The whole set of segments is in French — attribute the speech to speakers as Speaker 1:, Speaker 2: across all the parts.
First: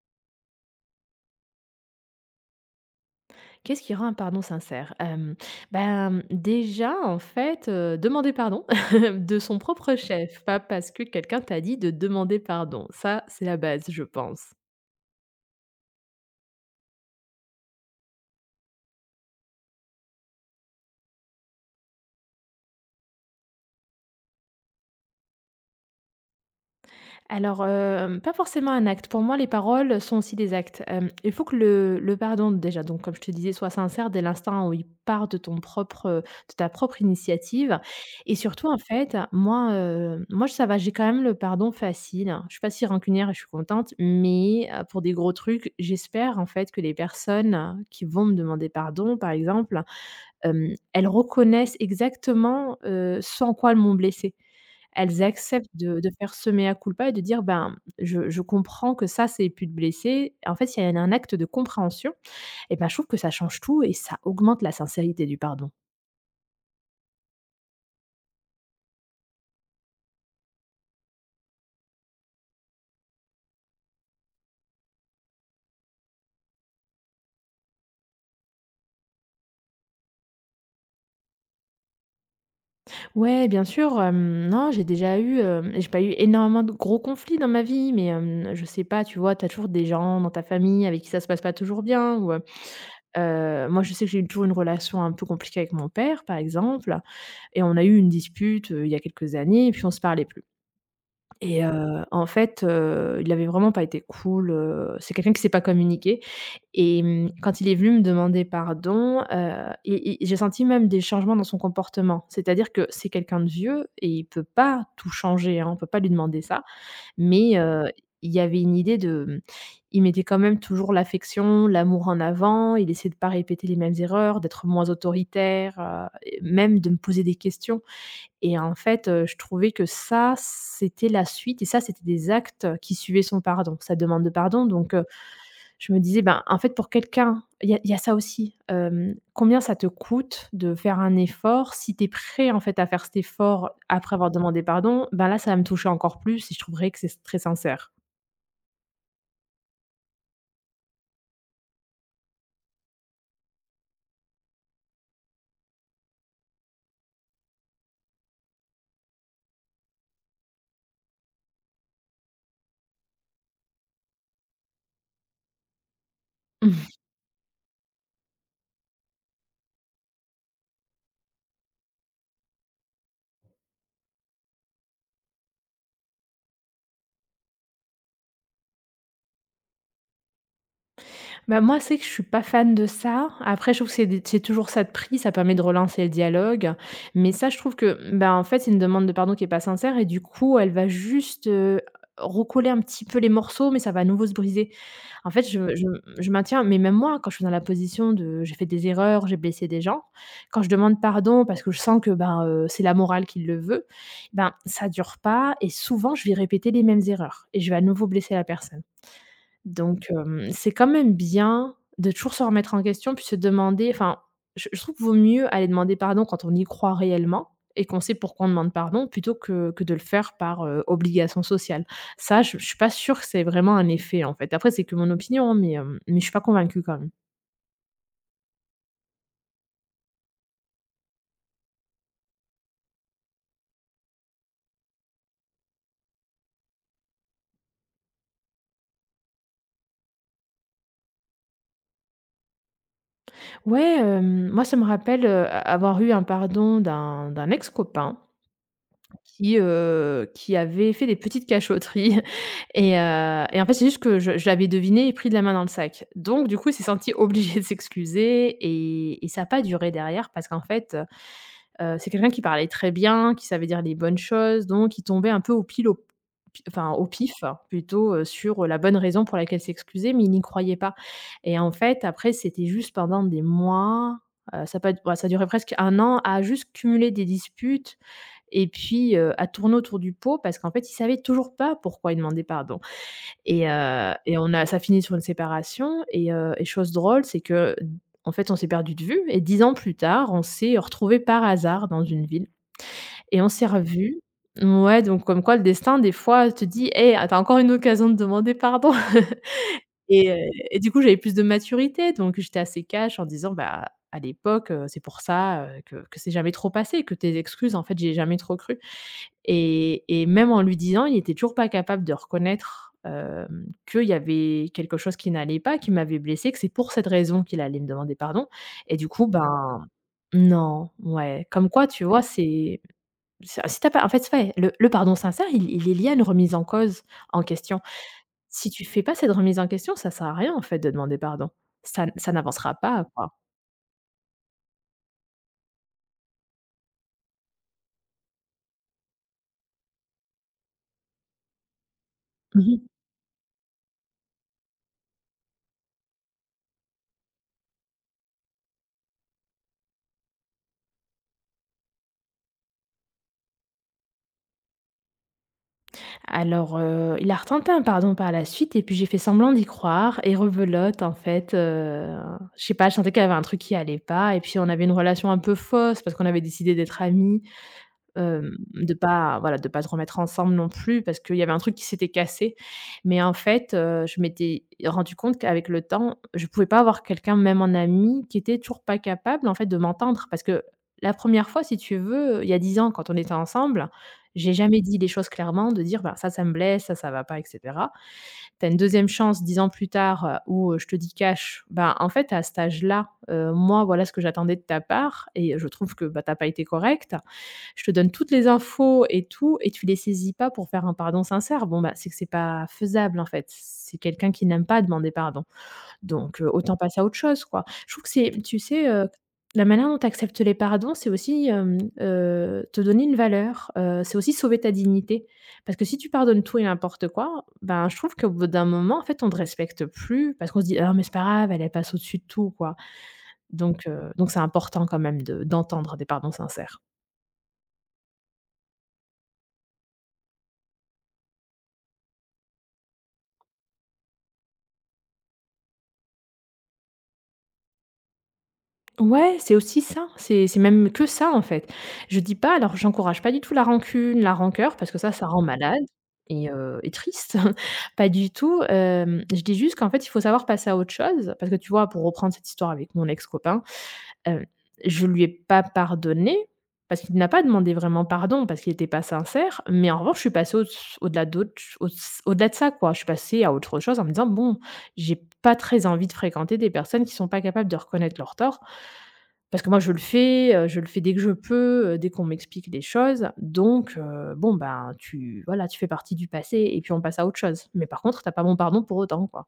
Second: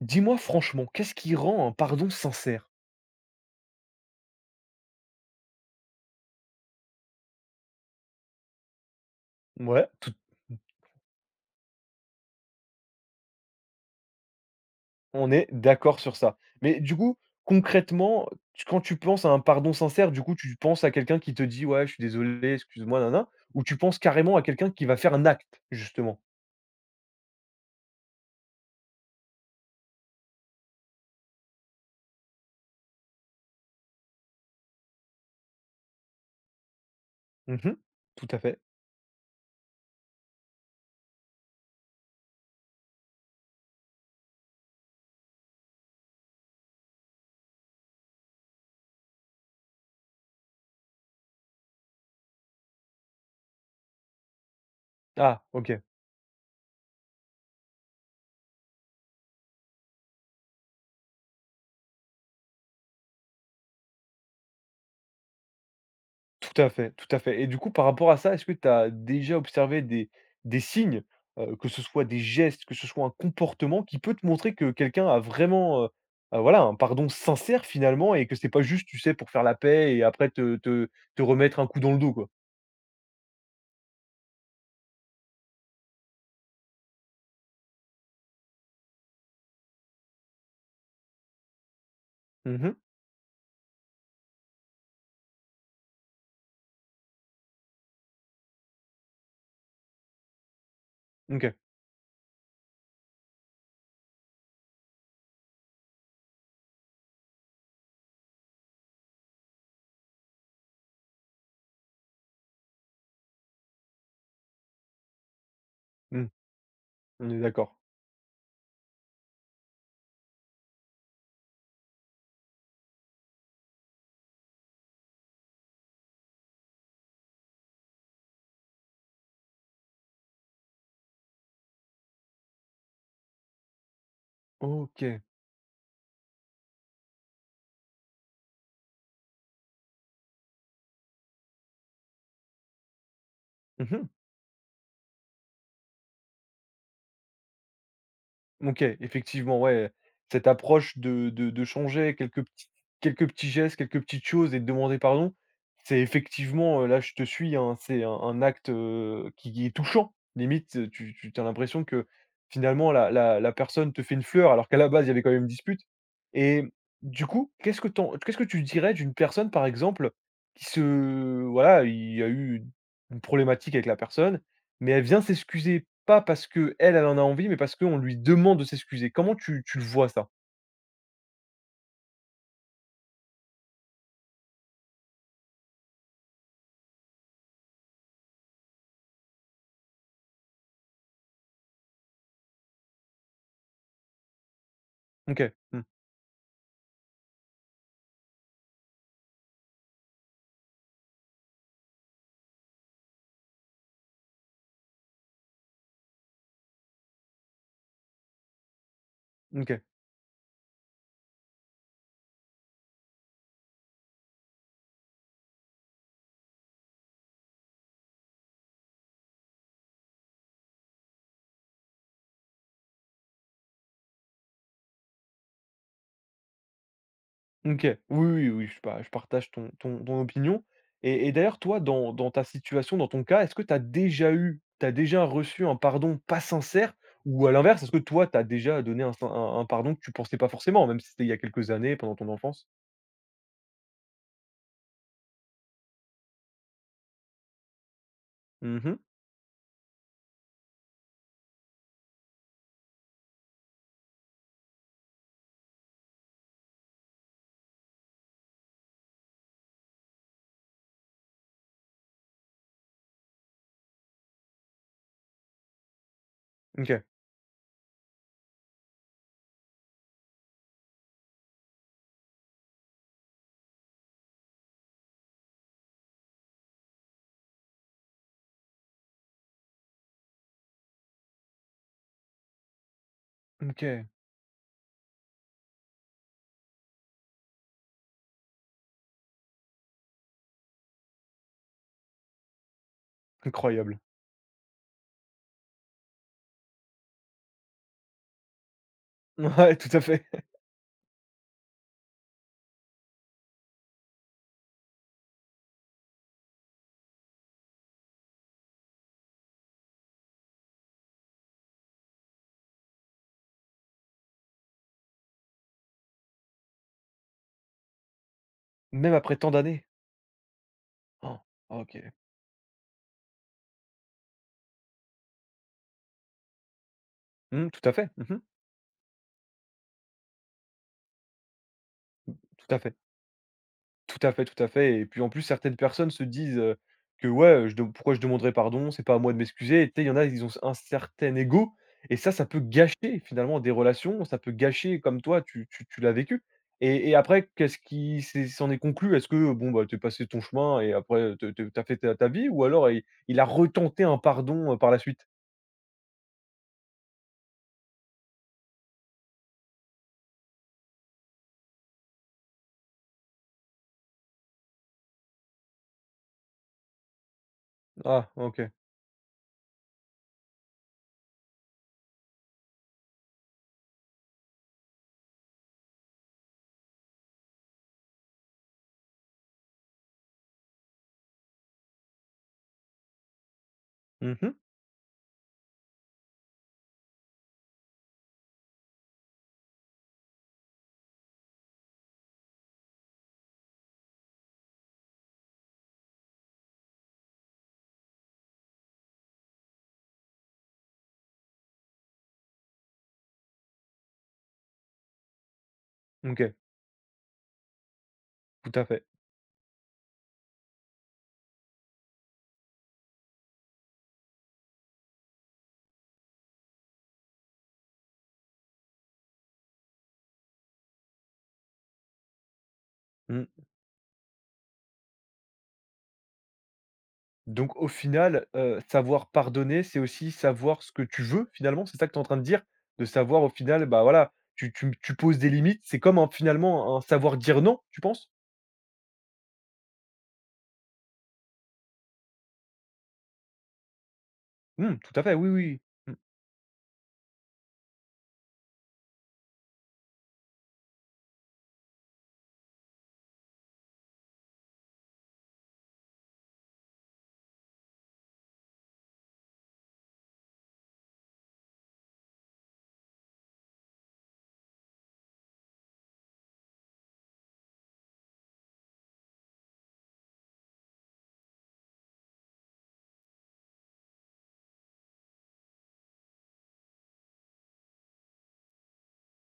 Speaker 1: Dis-moi franchement, qu'est-ce qui rend un pardon sincère?
Speaker 2: Qu'est-ce qui rend un pardon sincère? Hem, ben, déjà, en fait, demander pardon de son
Speaker 1: Ouais,
Speaker 2: propre
Speaker 1: tout,
Speaker 2: chef,
Speaker 1: mmh,
Speaker 2: pas parce que quelqu'un t'a dit de demander pardon. Ça, c'est la base, je pense.
Speaker 1: on est d'accord sur ça. Mais du coup, concrètement, quand tu penses à un pardon sincère, du coup, tu penses à quelqu'un qui te dit: «Ouais, je suis désolé, excuse-moi, nana» ou tu penses carrément à quelqu'un qui va faire un acte, justement?
Speaker 2: Alors, pas forcément un acte. Pour moi, les paroles sont aussi des actes. Il faut que le pardon déjà, donc comme je te disais, soit sincère dès l'instant où il part de ton propre, de ta propre
Speaker 1: Mmh.
Speaker 2: initiative.
Speaker 1: Tout
Speaker 2: Et
Speaker 1: à fait.
Speaker 2: surtout, en fait, moi, ça va, j'ai quand même le pardon facile. Je suis pas si rancunière et je suis contente, mais pour des gros trucs, j'espère, en fait, que les personnes qui vont me demander pardon, par exemple, elles reconnaissent exactement, ce en quoi elles m'ont blessée. Elles
Speaker 1: Ah,
Speaker 2: acceptent
Speaker 1: OK.
Speaker 2: de faire ce mea culpa et de dire: «Ben, je comprends que ça, c'est ait pu te blesser». En fait, il y a un acte de compréhension et ben, je trouve que ça change tout et ça augmente la sincérité du pardon.
Speaker 1: Tout à fait, tout à fait. Et du coup, par rapport à ça, est-ce que tu as déjà observé des signes, que ce soit des gestes, que ce soit un comportement qui peut te montrer que quelqu'un a vraiment, voilà, un pardon sincère finalement et que c'est pas juste, tu sais, pour faire la paix et après te remettre un coup dans le dos, quoi?
Speaker 2: Ouais, bien sûr, non, j'ai pas eu énormément de gros conflits dans ma vie, mais, je sais pas, tu vois, t'as toujours des gens dans ta famille avec qui ça se passe pas toujours bien ou,
Speaker 1: Mmh.
Speaker 2: moi, je sais que j'ai eu toujours une relation un peu compliquée avec mon père, par exemple. Et on a eu une dispute, il y a quelques années et puis on se parlait plus.
Speaker 1: OK.
Speaker 2: Et il avait vraiment pas été cool, c'est quelqu'un qui s'est pas communiqué. Et quand il est venu me demander pardon, et j'ai senti même des changements dans son comportement. C'est-à-dire que c'est quelqu'un de vieux et il peut pas tout changer, hein, on peut pas lui
Speaker 1: Mmh.
Speaker 2: demander ça,
Speaker 1: On est
Speaker 2: mais
Speaker 1: d'accord.
Speaker 2: il y avait une idée de, il mettait quand même toujours l'affection, l'amour en avant, il essayait de pas répéter les mêmes erreurs, d'être moins autoritaire, et même de me poser des questions. Et en fait, je trouvais que ça, c'était la suite et ça, c'était des actes qui suivaient son pardon, sa demande de pardon. Donc
Speaker 1: OK.
Speaker 2: je me disais: «Ben, en fait, pour quelqu'un», il y a ça aussi, combien ça te coûte de faire un effort? Si tu es prêt, en fait, à faire cet effort
Speaker 1: Mmh.
Speaker 2: après avoir demandé pardon, ben là, ça va me toucher encore plus et je trouverais que c'est très sincère.
Speaker 1: OK, effectivement, ouais, cette approche de changer quelques petits, quelques petits gestes, quelques petites choses et de demander pardon, c'est effectivement, là je te suis, hein, c'est un acte, qui est touchant. Limite, tu as l'impression que finalement la personne te fait une fleur alors qu'à la base il y avait quand même une dispute et du coup, qu'est-ce que tu dirais d'une personne par exemple qui se voilà, il y a eu une problématique avec la personne mais elle vient s'excuser, pas parce que elle en a envie, mais parce qu'on lui demande de s'excuser. Comment tu le vois ça?
Speaker 2: Bah, moi, c'est que je suis pas fan de ça. Après, je trouve que c'est toujours ça de pris, ça permet de relancer le dialogue. Mais ça, je trouve que, bah, en fait, c'est une demande de pardon qui est pas sincère et du coup, elle va juste, recoller un petit peu les morceaux, mais ça va à nouveau se briser. En fait,
Speaker 1: OK,
Speaker 2: je
Speaker 1: mmh,
Speaker 2: je je maintiens mais même moi, quand je suis dans la position de j'ai fait des erreurs, j'ai blessé des gens, quand je demande pardon parce que je sens que, ben, c'est la morale qui le veut, ben, ça dure pas et souvent je vais répéter les mêmes erreurs et je vais à nouveau blesser la personne.
Speaker 1: OK,
Speaker 2: Donc c'est quand même bien de toujours se remettre en question, puis se demander enfin, je trouve qu'il vaut mieux aller demander pardon quand on y croit réellement et qu'on sait pourquoi on demande pardon, plutôt que de le faire par, obligation sociale. Ça, je suis pas sûre que c'est vraiment un effet, en fait. Après, c'est que mon opinion, hein, mais je suis pas convaincue quand même.
Speaker 1: OK. Oui, oui, oui, je partage ton opinion et d'ailleurs, toi, dans ta situation, dans ton cas, est-ce que tu as déjà reçu un pardon pas sincère? Ou à l'inverse, est-ce que toi, tu as déjà donné un sin un pardon que tu pensais pas forcément, même si c'était il y a quelques années, pendant ton enfance?
Speaker 2: Ouais, moi, ça me rappelle, avoir eu un pardon d'un ex copain,
Speaker 1: Mmh.
Speaker 2: qui avait fait des petites cachotteries et en fait, c'est juste que je l'avais deviné et pris de la main dans le sac. Donc du coup, il s'est senti obligé de s'excuser et ça a pas duré derrière parce qu'en fait, c'est quelqu'un qui parlait très bien, qui savait dire les bonnes choses, donc il tombait un peu au pile au pi enfin,
Speaker 1: OK,
Speaker 2: au pif plutôt, sur la bonne raison pour laquelle s'excuser, mais il n'y croyait pas et en fait, après, c'était juste pendant des mois, ça peut être ouais, ça durait presque un an à juste cumuler des disputes et puis, à tourner autour du pot parce qu'en fait, ils savaient toujours pas pourquoi ils demandaient pardon. Et
Speaker 1: OK.
Speaker 2: et on a ça finit sur une séparation et chose drôle, c'est que, en fait, on s'est perdu de vue et 10 ans plus tard, on s'est retrouvés par hasard dans une ville et on s'est
Speaker 1: Incroyable.
Speaker 2: revus. Ouais, donc comme quoi le destin, des fois, te dit: «Hé, t'as encore une occasion de demander pardon».
Speaker 1: Ouais, tout à fait.
Speaker 2: Et du coup, j'avais plus de maturité, donc j'étais assez cash en disant: «Bah, à l'époque, c'est pour ça, que c'est jamais trop passé, que tes excuses, en fait, j'ai jamais trop cru». Et même en lui disant, il était toujours pas capable de reconnaître, qu'il y avait quelque chose qui n'allait pas, qui m'avait blessée, que c'est pour cette raison qu'il allait me demander pardon. Et du
Speaker 1: Même
Speaker 2: coup,
Speaker 1: après tant d'années?
Speaker 2: ben, non,
Speaker 1: Han!
Speaker 2: ouais, comme quoi,
Speaker 1: OK.
Speaker 2: tu vois, c'est si t'as pas en fait, ouais, le pardon sincère, il est lié à une remise en cause, en
Speaker 1: Mmh,
Speaker 2: question.
Speaker 1: tout à fait. Mmh.
Speaker 2: Si tu fais pas cette remise en question, ça sert à rien, en fait, de demander pardon. Ça
Speaker 1: Tout
Speaker 2: n'avancera
Speaker 1: à fait.
Speaker 2: pas, quoi.
Speaker 1: Tout à fait, tout à fait et puis en plus certaines personnes se disent, que ouais, je dem pourquoi je demanderais pardon? C'est pas à moi de m'excuser et tu sais, il y en a, ils ont un certain ego et ça peut gâcher finalement des relations, ça peut gâcher comme toi tu l'as vécu et après qu'est-ce qui s'est s'en est conclu? Est-ce que bon, bah, tu es passé ton chemin et après te tu as fait ta vie ou alors il a retenté un pardon, par la suite?
Speaker 2: Alors, il a retenté un pardon par la suite et puis j'ai fait semblant d'y croire et rebelote en fait, je sais pas, je sentais qu'il y avait un truc qui allait pas et puis on avait une relation un peu fausse parce qu'on avait décidé d'être amis.
Speaker 1: Ah
Speaker 2: Hem,
Speaker 1: OK.
Speaker 2: de pas voilà, de pas se remettre ensemble non plus parce qu'il y avait un truc qui s'était cassé. Mais en fait, je m'étais rendue compte qu'avec le temps, je pouvais pas avoir quelqu'un, même en ami, qui était toujours pas capable, en fait, de m'entendre. Parce que la première fois, si tu veux, il y a 10 ans, quand on était ensemble,
Speaker 1: Mmh.
Speaker 2: j'ai jamais dit les choses clairement, de dire: «Bah, ça me blesse, ça va pas», etc. Tu as une deuxième chance 10 ans plus tard, où je te dis cash, ben, en fait, à cet âge-là, moi, voilà ce que j'attendais de ta part et je trouve que bah, tu n'as pas été correcte. Je te donne toutes les infos et tout et tu les saisis pas pour faire un pardon sincère. Bon, bah, c'est que c'est pas faisable en fait. C'est quelqu'un qui n'aime pas demander pardon. Donc,
Speaker 1: OK,
Speaker 2: autant passer à autre chose, quoi. Je trouve que c'est tu
Speaker 1: tout à
Speaker 2: sais,
Speaker 1: fait.
Speaker 2: la manière dont tu acceptes les pardons, c'est aussi, te donner une valeur, c'est aussi sauver ta dignité. Parce que si tu pardonnes tout et n'importe quoi, ben, je trouve qu'au bout d'un moment, en fait, on ne te respecte plus parce qu'on se dit: «Ah mais c'est pas grave, elle, elle passe au-dessus de tout», quoi.
Speaker 1: Mmh.
Speaker 2: Donc c'est important quand même de d'entendre des pardons sincères.
Speaker 1: Donc au final, savoir pardonner, c'est aussi savoir ce que tu veux finalement, c'est ça que tu es en train de dire? De savoir au final, bah, voilà, tu poses des limites, c'est comme un finalement un savoir dire non, tu penses?
Speaker 2: Ouais, c'est aussi ça, c'est même que ça, en fait. Je dis pas alors j'encourage pas du tout la rancune, la rancœur parce
Speaker 1: Mmh,
Speaker 2: que
Speaker 1: tout
Speaker 2: ça,
Speaker 1: à
Speaker 2: ça
Speaker 1: fait,
Speaker 2: rend
Speaker 1: oui, oui. Mmh.
Speaker 2: malade et triste, pas du tout, je dis juste qu'en fait, il faut savoir passer à autre chose parce que tu vois, pour reprendre cette histoire avec mon ex-copain, heu, je lui ai pas pardonné parce qu'il n'a pas demandé vraiment pardon, parce qu'il était pas sincère, mais en revanche, je suis passée au au-delà d'autres au au-delà de ça, quoi. Je suis passée à autre chose en me disant: «Bon, j'ai pas très envie de fréquenter des personnes qui sont pas capables de reconnaître leurs torts parce que moi je le fais, je le fais, dès que je peux, dès qu'on m'explique des choses, donc bon, ben, tu voilà, tu fais partie du passé et puis on passe à autre chose. Mais par contre, t'as pas mon pardon pour autant, quoi».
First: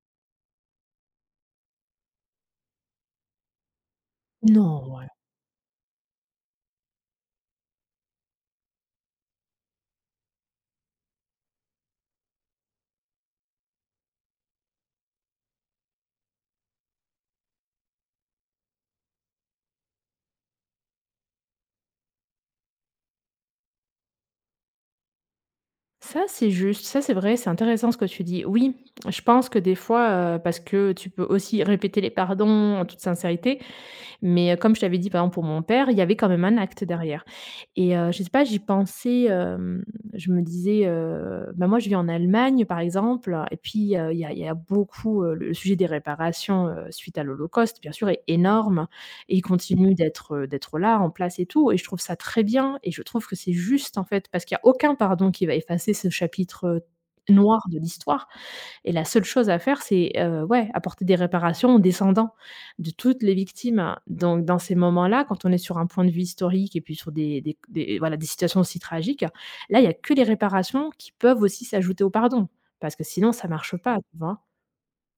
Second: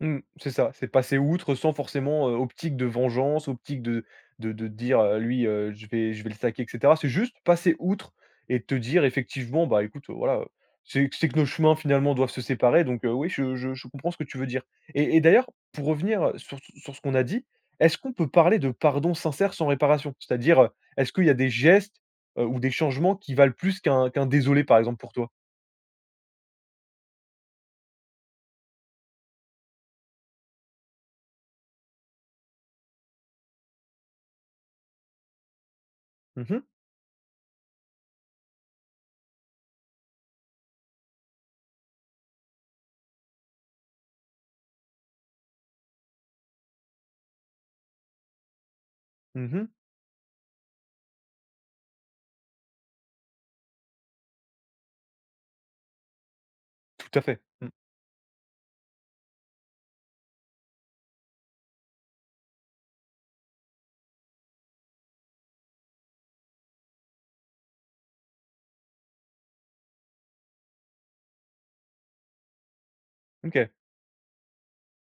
Speaker 1: Mmh, c'est ça, c'est passer outre sans forcément, optique de vengeance, optique de
Speaker 2: Non,
Speaker 1: dire,
Speaker 2: ouais.
Speaker 1: «Lui, je vais le saquer» et cetera. C'est juste passer outre et te dire effectivement: «Bah, écoute, voilà, c'est que nos chemins finalement doivent se séparer donc oui, je comprends ce que tu veux dire» et d'ailleurs, pour revenir, sur ce qu'on a dit, est-ce qu'on peut parler de pardon sincère sans réparation? C'est-à-dire, est-ce qu'il y a des gestes, ou des changements qui valent plus qu'un désolé par exemple pour toi?
Speaker 2: Ça, c'est juste, ça, c'est vrai, c'est intéressant ce que tu dis. Oui, je pense que des fois, parce que tu peux aussi répéter les pardons en toute sincérité, mais, comme je t'avais dit, par exemple, pour mon père, il y avait quand même
Speaker 1: Mmh
Speaker 2: un
Speaker 1: mh,
Speaker 2: acte derrière et je sais pas, j'y pensais, je me disais, bah, moi, je vis en Allemagne, par exemple et puis, il y a beaucoup, le sujet des réparations, suite à l'Holocauste, bien sûr, est énorme et il
Speaker 1: mmh,
Speaker 2: continue d'être, d'être là, en place et tout et je trouve ça très bien et je trouve que c'est juste, en fait, parce qu'il y a aucun pardon qui va effacer ce chapitre,
Speaker 1: tout à fait.
Speaker 2: noir
Speaker 1: Mmh,
Speaker 2: de l'histoire et la seule chose à faire, c'est, ouais, apporter des réparations aux descendants de toutes les victimes. Donc dans ces moments-là, quand on est sur un point de vue historique et puis sur des voilà, des situations aussi tragiques, là, il y a que les réparations qui peuvent aussi s'ajouter au pardon, parce que sinon ça
Speaker 1: OK.
Speaker 2: marche pas, tu vois?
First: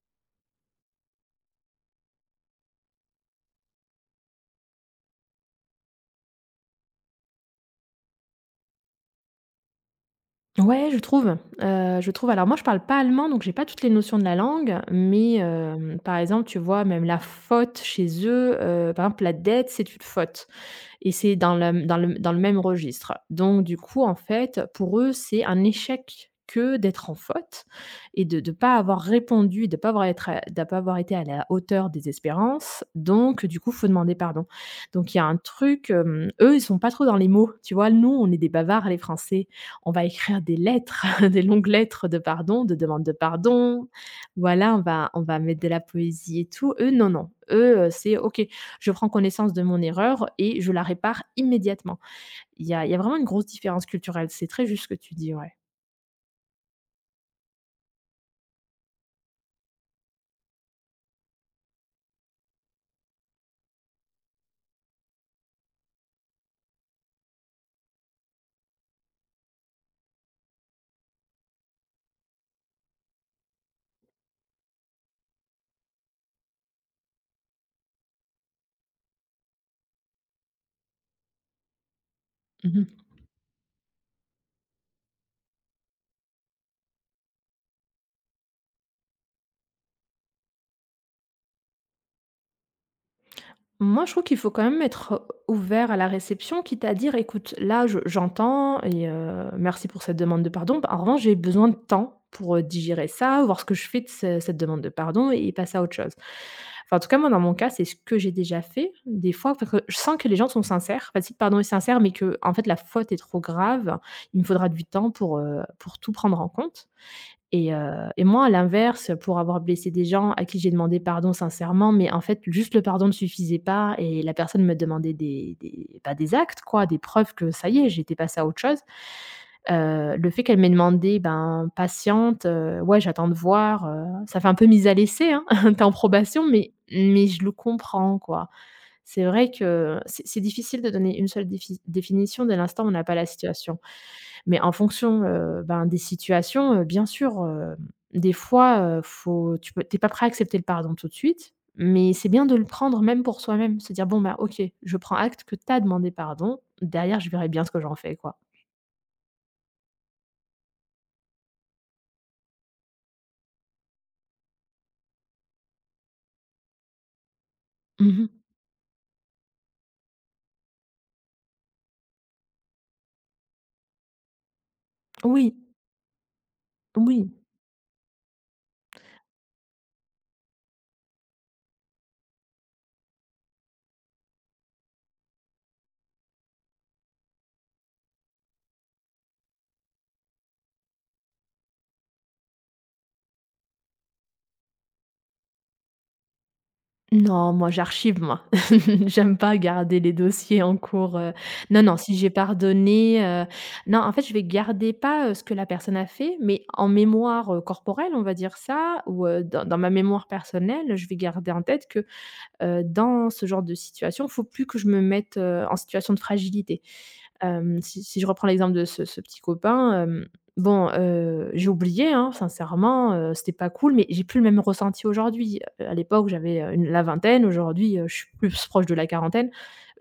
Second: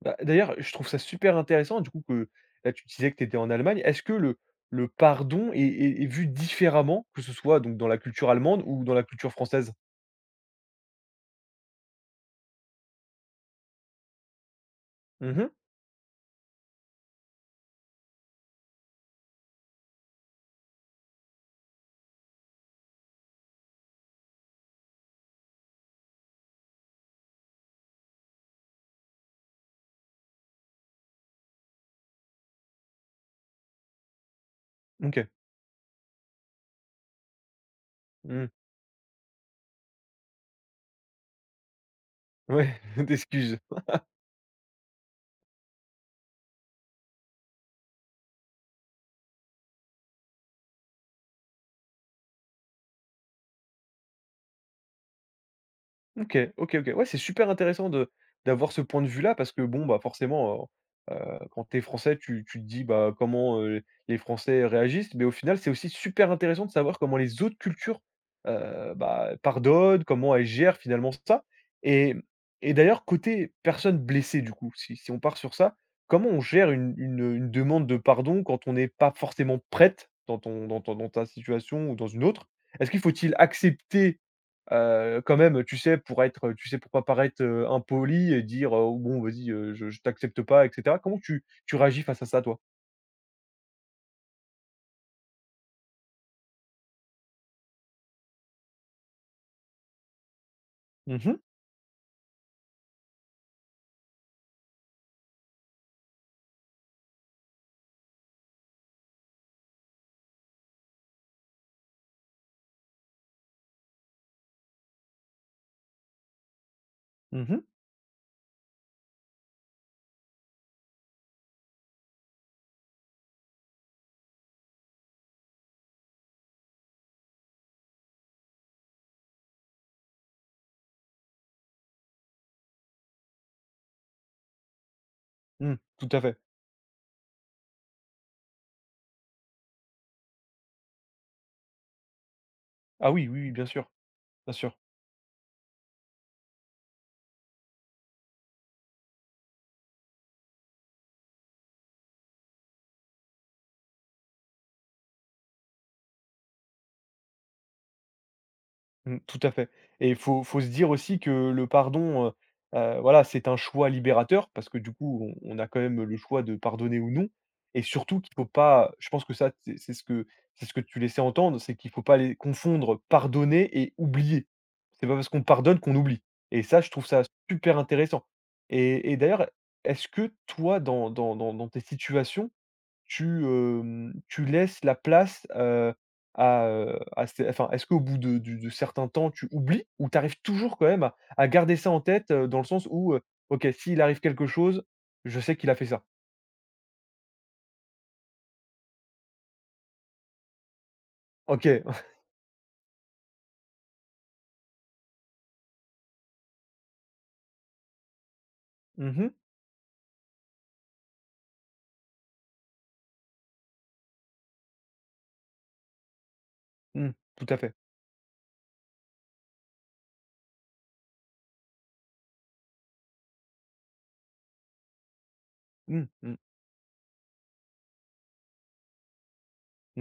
Speaker 1: Bah, d'ailleurs, je trouve ça super intéressant, du coup, que là, tu disais que tu étais en Allemagne. Est-ce que le pardon est vu différemment, que ce soit donc dans la culture allemande ou dans la culture française?
Speaker 2: Ouais, je trouve, je trouve. Alors moi, je parle pas allemand, donc j'ai pas toutes les notions de la langue, mais,
Speaker 1: Mmh.
Speaker 2: par exemple, tu vois, même la faute chez eux, par exemple, la dette, c'est une faute. Et c'est dans le même registre. Donc du coup, en fait, pour eux, c'est un échec que d'être en faute et de pas avoir répondu, de ne pas avoir être à de pas avoir été à la hauteur des espérances, donc du coup, faut demander pardon. Donc il y a
Speaker 1: OK.
Speaker 2: un truc, eux, ils sont pas trop dans les mots, tu vois? Nous, on est
Speaker 1: Mmh.
Speaker 2: des bavards, les Français. On va écrire des lettres, des longues lettres de pardon, de
Speaker 1: Ouais,
Speaker 2: demande de
Speaker 1: d'excuses.
Speaker 2: pardon. Voilà, on va mettre de la poésie et tout. Eux, non, non. Eux, c'est OK, je prends connaissance de mon erreur et je la répare immédiatement. Il y a vraiment une grosse différence culturelle. C'est très juste ce que tu dis, ouais.
Speaker 1: OK, OK, OK. Ouais, c'est super intéressant de d'avoir ce point de vue-là parce que bon, bah, forcément, quand t'es français, tu te dis: «Bah, comment, les Français réagissent?» mais au final, c'est aussi super intéressant de savoir comment les autres cultures, bah, pardonnent, comment elles gèrent finalement ça et et d'ailleurs côté personne blessée du coup, si on part sur ça, comment on gère une demande de pardon quand on n'est pas forcément prête dans ta situation ou dans une autre? Est-ce qu'il
Speaker 2: Mmh.
Speaker 1: faut-il accepter? Quand même, tu sais, pour être, tu sais, pour pas paraître, impoli et dire, «Bon, vas-y, je t'accepte pas» et cetera. Comment tu réagis face à ça, toi?
Speaker 2: Moi, je trouve qu'il faut quand même être ouvert à la réception, quitte à dire: «Écoute, là, je j'entends et merci pour cette demande de pardon. En revanche,
Speaker 1: Mmh
Speaker 2: j'ai
Speaker 1: mh.
Speaker 2: besoin de temps pour, digérer ça, voir ce que je fais de ce cette demande de pardon et passer à autre chose». Enfin, en tout cas, moi, dans mon cas, c'est ce que j'ai déjà fait. Des fois, enfin, que je sens que les gens sont sincères. Enfin, si le pardon est sincère, mais que en fait, la faute est trop grave, il me faudra du temps pour tout prendre en compte.
Speaker 1: Mmh.
Speaker 2: Et et moi, à l'inverse, pour avoir blessé des gens à qui j'ai demandé pardon sincèrement, mais en fait, juste le pardon ne suffisait pas et la personne me demandait bah, des actes quoi, des preuves que ça y est, j'étais passée à autre chose. Le fait qu'elle m'ait demandé: «Ben, patiente, ouais, j'attends de voir», ça fait un peu mise à l'essai, hein.
Speaker 1: Mmh.
Speaker 2: T'es en
Speaker 1: Tout à fait.
Speaker 2: probation, mais je le comprends, quoi. C'est vrai que c'est difficile de donner une seule définition dès l'instant où on n'a
Speaker 1: Ah
Speaker 2: pas la
Speaker 1: oui, oui, oui, bien
Speaker 2: situation.
Speaker 1: sûr, bien
Speaker 2: Mais en
Speaker 1: sûr.
Speaker 2: fonction, ben, des situations, bien sûr, des fois, faut tu peux es pas prêt à accepter le pardon tout de suite, mais c'est bien de le prendre même pour soi-même, se dire: «Bon, bah, OK, je prends acte que tu as demandé pardon, derrière je verrai bien ce que j'en fais», quoi.
Speaker 1: Mmh, tout à fait et il faut faut se dire aussi que le pardon, voilà, c'est un choix libérateur parce que du coup, on a quand même le choix de pardonner ou non et surtout
Speaker 2: Mmh.
Speaker 1: qu'il faut pas, je pense que ça, c'est ce que tu laissais entendre, c'est qu'il faut pas les confondre pardonner et oublier. C'est pas parce qu'on
Speaker 2: Oui,
Speaker 1: pardonne qu'on oublie et ça, je trouve ça
Speaker 2: oui.
Speaker 1: super intéressant et d'ailleurs, est-ce que toi, dans tes situations, tu, hem, tu laisses la place, à ces enfin, est-ce qu'au bout de certains temps, tu oublies ou tu arrives toujours quand même à garder ça en tête, dans le sens où, OK, s'il arrive quelque chose, je sais qu'il a fait ça.
Speaker 2: Non, moi j'archive moi. J'aime pas garder les dossiers en cours,
Speaker 1: OK.
Speaker 2: non, non, si j'ai pardonné, non, en fait, je vais garder pas, ce que la personne a fait, mais en mémoire, corporelle, on va dire ça,
Speaker 1: Mmh
Speaker 2: ou
Speaker 1: mh.
Speaker 2: dans ma mémoire personnelle, je vais garder en tête que. Dans ce genre de situation, il faut plus que je me mette, en situation de fragilité.
Speaker 1: Mmh. Tout à fait.
Speaker 2: Si je reprends l'exemple de ce petit copain, bon, j'ai oublié, hein, sincèrement, c'était pas cool, mais j'ai plus le même ressenti aujourd'hui. À
Speaker 1: Mmh.
Speaker 2: l'époque,
Speaker 1: Mmh.
Speaker 2: j'avais, une la vingtaine, aujourd'hui, je suis plus proche de la quarantaine.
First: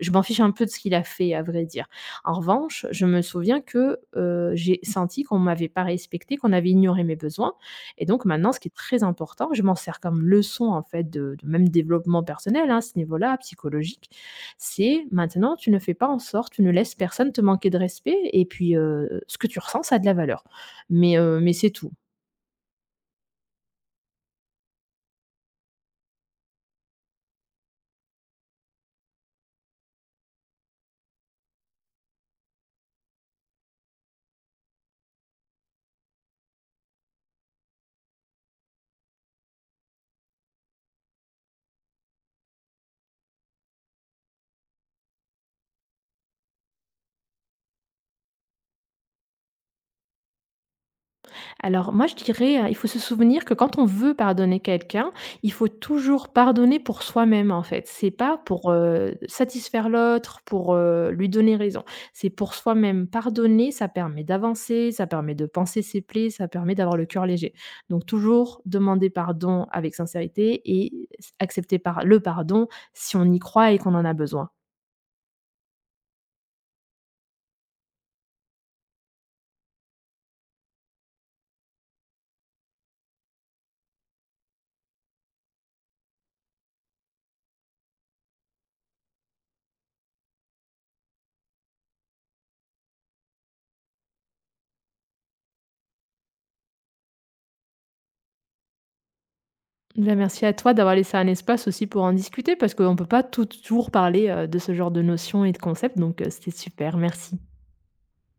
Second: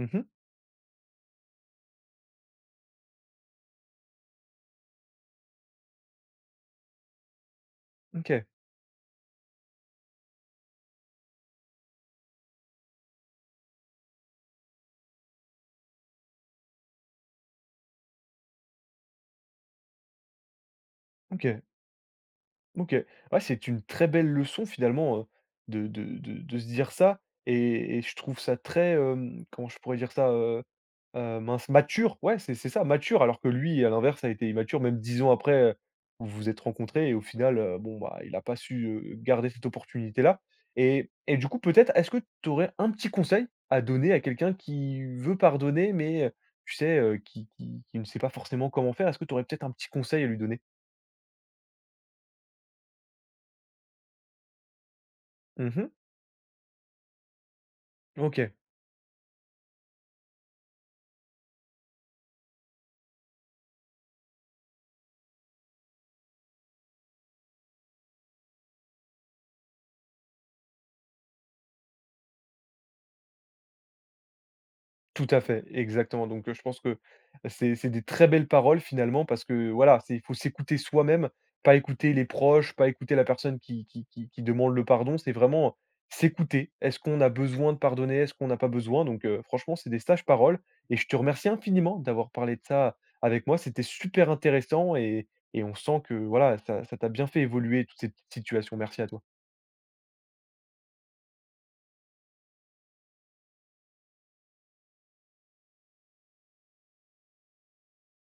Speaker 2: Je m'en fiche un peu de ce qu'il a fait, à vrai dire. En revanche, je me souviens que, j'ai senti qu'on m'avait pas respectée, qu'on avait ignoré mes besoins et donc
Speaker 1: OK.
Speaker 2: maintenant, ce qui est très important, je m'en sers comme leçon en fait de même développement personnel hein, à ce niveau-là, psychologique, c'est maintenant tu ne fais pas en sorte, tu ne laisses personne te manquer de respect et puis ce que tu ressens, ça a de la valeur. Mais
Speaker 1: OK.
Speaker 2: c'est tout.
Speaker 1: OK. Ouais, c'est une très belle leçon finalement, de se dire ça et je trouve ça très, hem, comment je pourrais dire ça? Mince, mature. Ouais, c'est ça, mature, alors que lui, à l'inverse, a été immature même 10 ans après, vous vous êtes rencontrés et au final, bon, bah, il a pas su, garder cette opportunité-là et du coup, peut-être, est-ce que tu aurais un petit conseil à donner à quelqu'un qui veut pardonner mais, tu sais, qui ne sait pas forcément comment faire? Est-ce que tu aurais peut-être un petit conseil à lui donner?
Speaker 2: Alors moi, je dirais, il faut se souvenir que quand on veut pardonner quelqu'un, il faut
Speaker 1: Mmh.
Speaker 2: toujours pardonner pour soi-même, en fait. C'est pas
Speaker 1: OK.
Speaker 2: pour, satisfaire l'autre, pour, lui donner raison. C'est pour soi-même. Pardonner, ça permet d'avancer, ça permet de panser ses plaies, ça permet d'avoir le cœur léger. Donc toujours demander pardon avec sincérité et accepter par le pardon si on y croit et qu'on en a besoin.
Speaker 1: Tout à fait, exactement. Donc, je pense que c'est des très belles paroles finalement parce que voilà, c'est il faut s'écouter soi-même, pas écouter les proches, pas écouter la personne qui demande le pardon. C'est vraiment s'écouter. Est-ce qu'on a besoin de pardonner? Est-ce qu'on n'a pas besoin? Donc, franchement, c'est des sages paroles et je te remercie infiniment d'avoir parlé de ça avec moi. C'était super intéressant et on sent que voilà, ça t'a bien fait évoluer toute cette petite situation. Merci à toi.
Speaker 2: Bah, merci à toi d'avoir laissé un espace aussi pour en discuter parce qu'on ne peut pas toujours parler, de ce genre de notions et de concepts donc c'était super, merci.